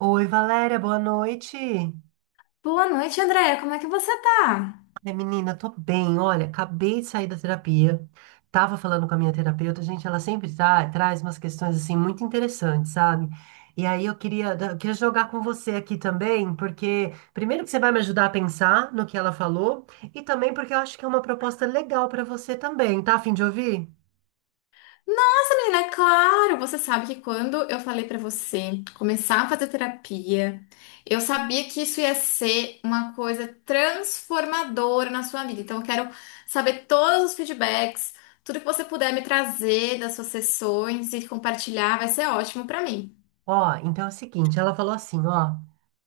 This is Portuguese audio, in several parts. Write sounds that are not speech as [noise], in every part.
Oi, Valéria, boa noite. Boa noite, Andréia. Como é que você tá? Ai, menina, tô bem. Olha, acabei de sair da terapia. Tava falando com a minha terapeuta, gente, ela sempre traz umas questões assim muito interessantes, sabe? E aí eu queria jogar com você aqui também, porque primeiro que você vai me ajudar a pensar no que ela falou, e também porque eu acho que é uma proposta legal pra você também, tá? A fim de ouvir? Nossa, menina, é claro, você sabe que quando eu falei pra você começar a fazer terapia, eu sabia que isso ia ser uma coisa transformadora na sua vida. Então, eu quero saber todos os feedbacks, tudo que você puder me trazer das suas sessões e compartilhar, vai ser ótimo pra mim. Ó, então é o seguinte, ela falou assim, ó.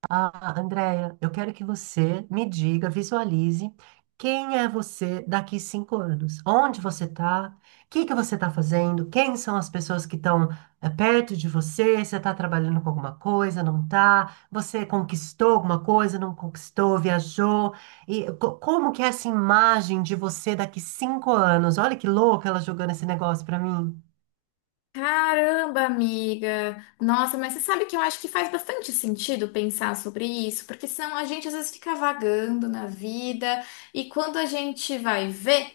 Ah, Andréia, eu quero que você me diga, visualize quem é você daqui 5 anos. Onde você está? O que que você está fazendo? Quem são as pessoas que estão perto de você? Você está trabalhando com alguma coisa? Não está? Você conquistou alguma coisa? Não conquistou? Viajou? E como que é essa imagem de você daqui 5 anos? Olha que louca ela jogando esse negócio para mim. Caramba, amiga! Nossa, mas você sabe que eu acho que faz bastante sentido pensar sobre isso, porque senão a gente às vezes fica vagando na vida e quando a gente vai ver,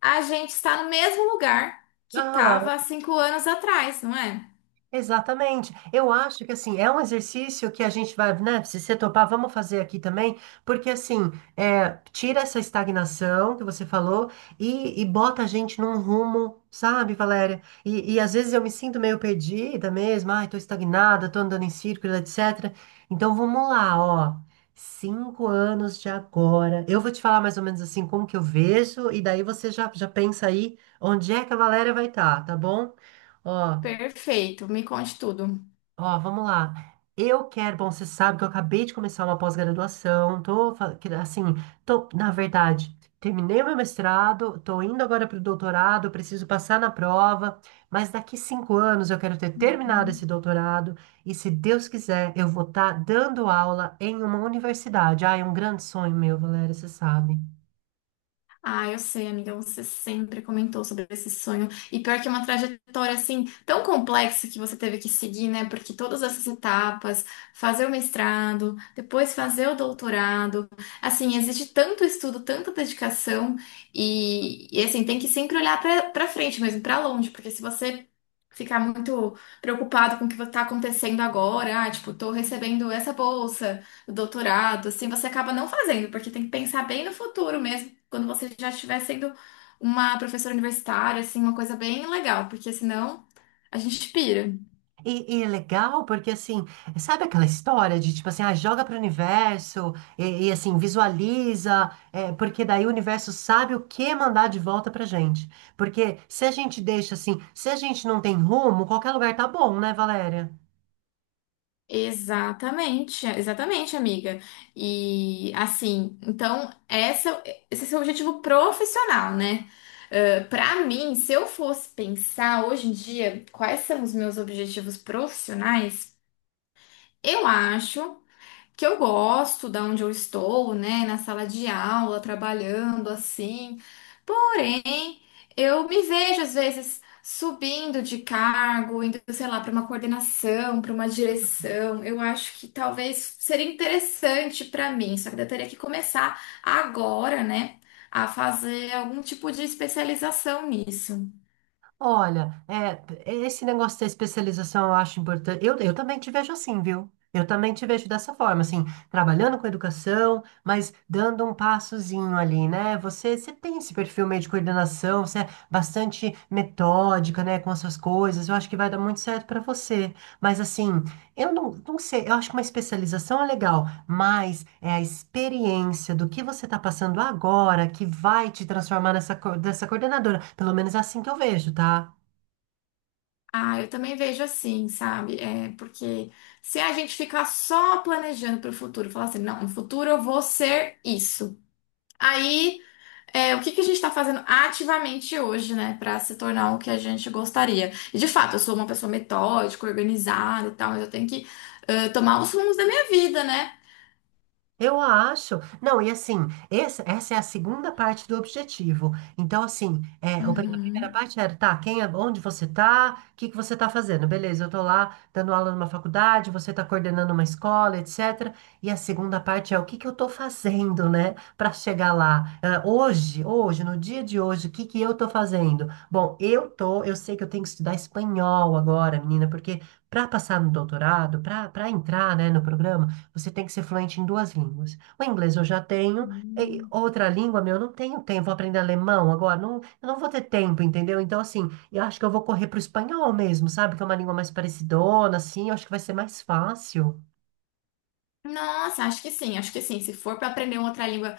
a gente está no mesmo lugar que estava há 5 anos atrás, não é? Exatamente. Eu acho que assim, é um exercício que a gente vai, né? Se você topar, vamos fazer aqui também, porque assim, é, tira essa estagnação que você falou e bota a gente num rumo, sabe, Valéria? E às vezes eu me sinto meio perdida mesmo, ai, tô estagnada, tô andando em círculo, etc. Então vamos lá, ó. 5 anos de agora. Eu vou te falar mais ou menos assim como que eu vejo, e daí você já pensa aí onde é que a Valéria vai estar, tá bom? Ó. Perfeito, me conte tudo. Ó, vamos lá. Eu quero, bom, você sabe que eu acabei de começar uma pós-graduação, tô, assim, tô, na verdade, terminei o meu mestrado, tô indo agora para o doutorado, preciso passar na prova, mas daqui 5 anos eu quero ter terminado esse doutorado e, se Deus quiser, eu vou estar dando aula em uma universidade. Ah, é um grande sonho meu, Valéria, você sabe. Ah, eu sei, amiga, você sempre comentou sobre esse sonho. E pior que é uma trajetória assim tão complexa que você teve que seguir, né? Porque todas essas etapas, fazer o mestrado, depois fazer o doutorado, assim, exige tanto estudo, tanta dedicação assim, tem que sempre olhar pra para frente mesmo, pra longe, porque se você ficar muito preocupado com o que tá acontecendo agora, ah, tipo, tô recebendo essa bolsa doutorado, assim, você acaba não fazendo, porque tem que pensar bem no futuro mesmo, quando você já estiver sendo uma professora universitária, assim, uma coisa bem legal, porque senão a gente pira. E é legal porque, assim, sabe aquela história de, tipo assim, ah, joga para o universo e, assim, visualiza, é, porque daí o universo sabe o que mandar de volta pra gente. Porque se a gente deixa assim, se a gente não tem rumo, qualquer lugar tá bom, né, Valéria? Exatamente, exatamente, amiga. E assim, então essa, esse é o seu objetivo profissional, né? Para pra mim, se eu fosse pensar hoje em dia quais são os meus objetivos profissionais, eu acho. Que eu gosto da onde eu estou, né, na sala de aula, trabalhando assim. Porém, eu me vejo às vezes subindo de cargo, indo, sei lá, para uma coordenação, para uma direção. Eu acho que talvez seria interessante para mim, só que eu teria que começar agora, né, a fazer algum tipo de especialização nisso. Olha, é, esse negócio da especialização eu acho importante. Eu também te vejo assim, viu? Eu também te vejo dessa forma, assim, trabalhando com educação, mas dando um passozinho ali, né? Você tem esse perfil meio de coordenação, você é bastante metódica, né, com as suas coisas. Eu acho que vai dar muito certo para você. Mas assim, eu não sei, eu acho que uma especialização é legal, mas é a experiência do que você está passando agora que vai te transformar dessa coordenadora. Pelo menos é assim que eu vejo, tá? Ah, eu também vejo assim, sabe? É porque se a gente ficar só planejando para o futuro, falar assim, não, no futuro eu vou ser isso. Aí, é, o que que a gente está fazendo ativamente hoje, né, para se tornar o que a gente gostaria? E de fato, eu sou uma pessoa metódica, organizada e tal, mas eu tenho que tomar os rumos da minha vida, né? Eu acho. Não, e assim, essa é a segunda parte do objetivo. Então, assim, é, a primeira Uhum. parte era, tá, quem é, onde você tá, o que que você tá fazendo? Beleza, eu tô lá dando aula numa faculdade, você tá coordenando uma escola, etc. E a segunda parte é o que que eu tô fazendo, né, para chegar lá. É, hoje, no dia de hoje, o que que eu tô fazendo? Bom, eu sei que eu tenho que estudar espanhol agora, menina, porque para passar no doutorado, para entrar, né, no programa você tem que ser fluente em duas línguas. O inglês eu já tenho, e Hum. outra língua, meu, eu não tenho tempo. Vou aprender alemão agora, não, eu não vou ter tempo, entendeu? Então, assim, eu acho que eu vou correr pro espanhol mesmo, sabe? Que é uma língua mais parecidona, assim, eu acho que vai ser mais fácil. Nossa, acho que sim, acho que sim. Se for para aprender uma outra língua.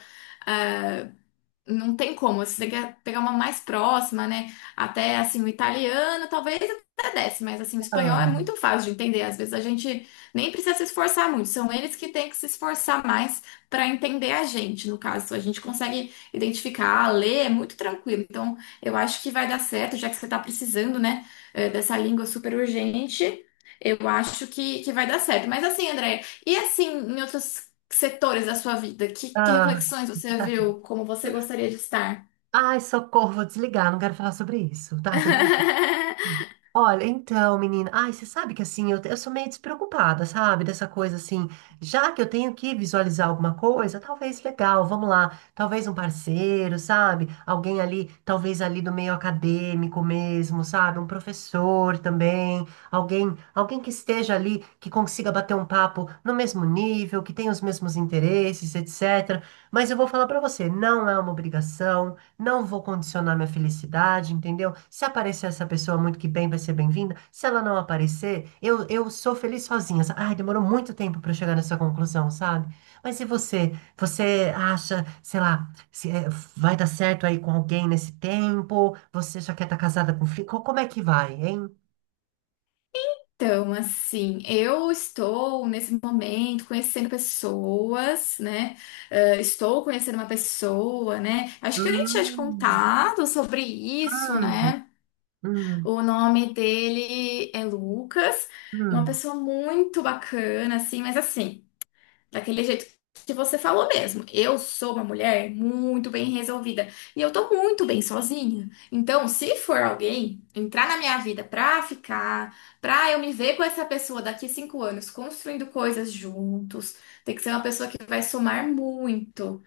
Não tem como, se você quer pegar uma mais próxima, né? Até assim, o italiano talvez até desce, mas assim, o Ah, espanhol é muito fácil de entender. Às vezes a gente nem precisa se esforçar muito, são eles que têm que se esforçar mais para entender a gente. No caso, a gente consegue identificar, ler, é muito tranquilo. Então, eu acho que vai dar certo, já que você está precisando, né, dessa língua super urgente. Eu acho que vai dar certo. Mas assim, Andréia, e assim, em outros que setores da sua vida? Que ah. reflexões você viu? Como você gostaria de estar? Ai, socorro, vou desligar, não quero falar sobre isso, tá? Tô. Hum. [laughs] Olha, então, menina, ai, você sabe que assim, eu sou meio despreocupada, sabe? Dessa coisa assim, já que eu tenho que visualizar alguma coisa, talvez legal, vamos lá, talvez um parceiro, sabe? Alguém ali, talvez ali do meio acadêmico mesmo, sabe? Um professor também, alguém que esteja ali, que consiga bater um papo no mesmo nível, que tenha os mesmos interesses, etc. Mas eu vou falar pra você, não é uma obrigação. Não vou condicionar minha felicidade, entendeu? Se aparecer essa pessoa muito que bem, vai ser bem-vinda. Se ela não aparecer, eu sou feliz sozinha. Ai, demorou muito tempo para eu chegar nessa conclusão, sabe? Mas e você? Você acha, sei lá, se, é, vai dar certo aí com alguém nesse tempo? Você já quer estar casada com filho? Como é que vai, hein? Então, assim, eu estou nesse momento conhecendo pessoas, né? Estou conhecendo uma pessoa, né? Acho que eu nem tinha te Hum, contado sobre isso, hum, né? hum, O nome dele é Lucas, uma hum. pessoa muito bacana, assim, mas assim. Daquele jeito que você falou mesmo. Eu sou uma mulher muito bem resolvida e eu tô muito bem sozinha. Então, se for alguém entrar na minha vida pra ficar, pra eu me ver com essa pessoa daqui 5 anos construindo coisas juntos, tem que ser uma pessoa que vai somar muito.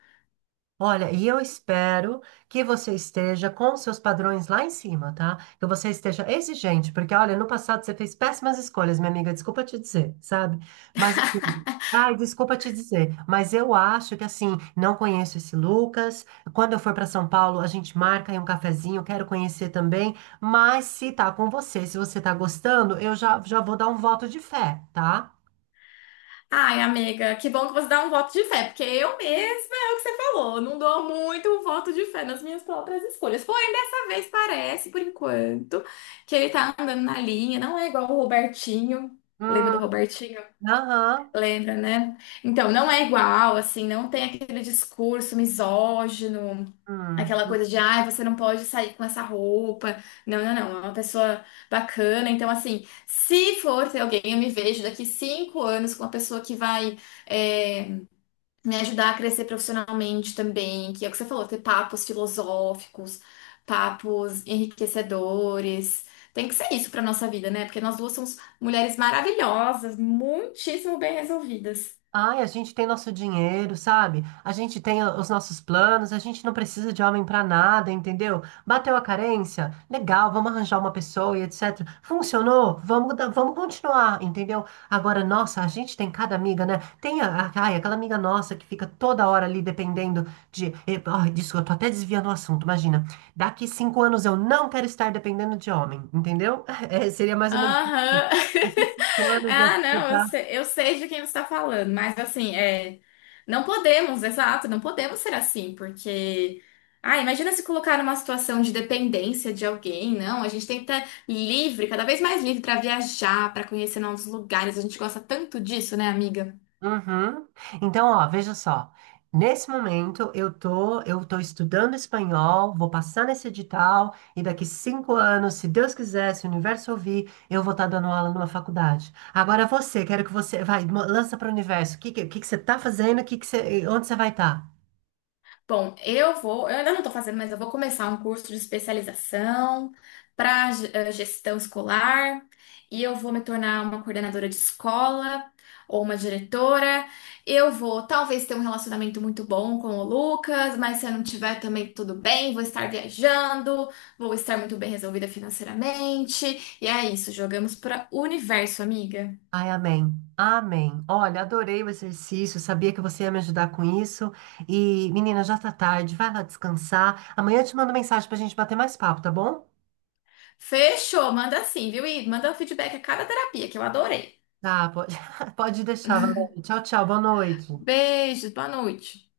Olha, e eu espero que você esteja com os seus padrões lá em cima, tá? Que você esteja exigente, porque olha, no passado você fez péssimas escolhas, minha amiga, desculpa te dizer, sabe? Mas assim, ai, desculpa te dizer, mas eu acho que assim, não conheço esse Lucas. Quando eu for para São Paulo, a gente marca aí um cafezinho, quero conhecer também. Mas se tá com você, se você tá gostando, eu já, já vou dar um voto de fé, tá? Ai, amiga, que bom que você dá um voto de fé, porque eu mesma é o que você falou, não dou muito um voto de fé nas minhas próprias escolhas. Porém, dessa vez parece, por enquanto, que ele tá andando na linha, não é igual o Robertinho. Lembra do Hum, Robertinho? aham. Lembra, né? Então, não é igual, assim, não tem aquele discurso misógino, Hum. aquela coisa de, ai, você não pode sair com essa roupa. Não, não, não, é uma pessoa bacana. Então, assim, se for ter alguém, eu me vejo daqui 5 anos com uma pessoa que vai, eh, me ajudar a crescer profissionalmente também, que é o que você falou, ter papos filosóficos, papos enriquecedores. Tem que ser isso para nossa vida, né? Porque nós duas somos mulheres maravilhosas, muitíssimo bem resolvidas. Ai, a gente tem nosso dinheiro, sabe? A gente tem os nossos planos, a gente não precisa de homem pra nada, entendeu? Bateu a carência? Legal, vamos arranjar uma pessoa e etc. Funcionou? Vamos continuar, entendeu? Agora, nossa, a gente tem cada amiga, né? Tem ai, aquela amiga nossa que fica toda hora ali dependendo de. Ai, desculpa, eu tô até desviando o assunto, imagina. Daqui cinco anos eu não quero estar dependendo de homem, entendeu? [laughs] É, seria mais ou menos isso. Aham. [laughs] Daqui 5 anos eu Ah, fico. não, eu sei de quem você está falando, mas assim, é, não podemos, exato, não podemos ser assim, porque, ah, imagina se colocar numa situação de dependência de alguém, não, a gente tem que estar livre, cada vez mais livre para viajar, para conhecer novos lugares, a gente gosta tanto disso, né, amiga? Uhum. Então, ó, veja só. Nesse momento, eu tô estudando espanhol, vou passar nesse edital, e daqui 5 anos, se Deus quiser, se o universo ouvir, eu vou estar dando aula numa faculdade. Agora você, quero que você, vai, lança para o universo. O que, que você tá fazendo? Que você, onde você vai estar? Bom, eu vou, eu ainda não estou fazendo, mas eu vou começar um curso de especialização para gestão escolar e eu vou me tornar uma coordenadora de escola ou uma diretora. Eu vou talvez ter um relacionamento muito bom com o Lucas, mas se eu não tiver também tudo bem, vou estar viajando, vou estar muito bem resolvida financeiramente. E é isso, jogamos para o universo, amiga. Ai, amém. Amém. Olha, adorei o exercício, sabia que você ia me ajudar com isso. E, menina, já tá tarde, vai lá descansar. Amanhã eu te mando mensagem pra gente bater mais papo, tá bom? Fechou, manda sim, viu? E manda um feedback a cada terapia, que eu adorei. Tá, pode, [laughs] pode deixar, Valéria. Tchau, tchau, boa noite. Beijos, boa noite.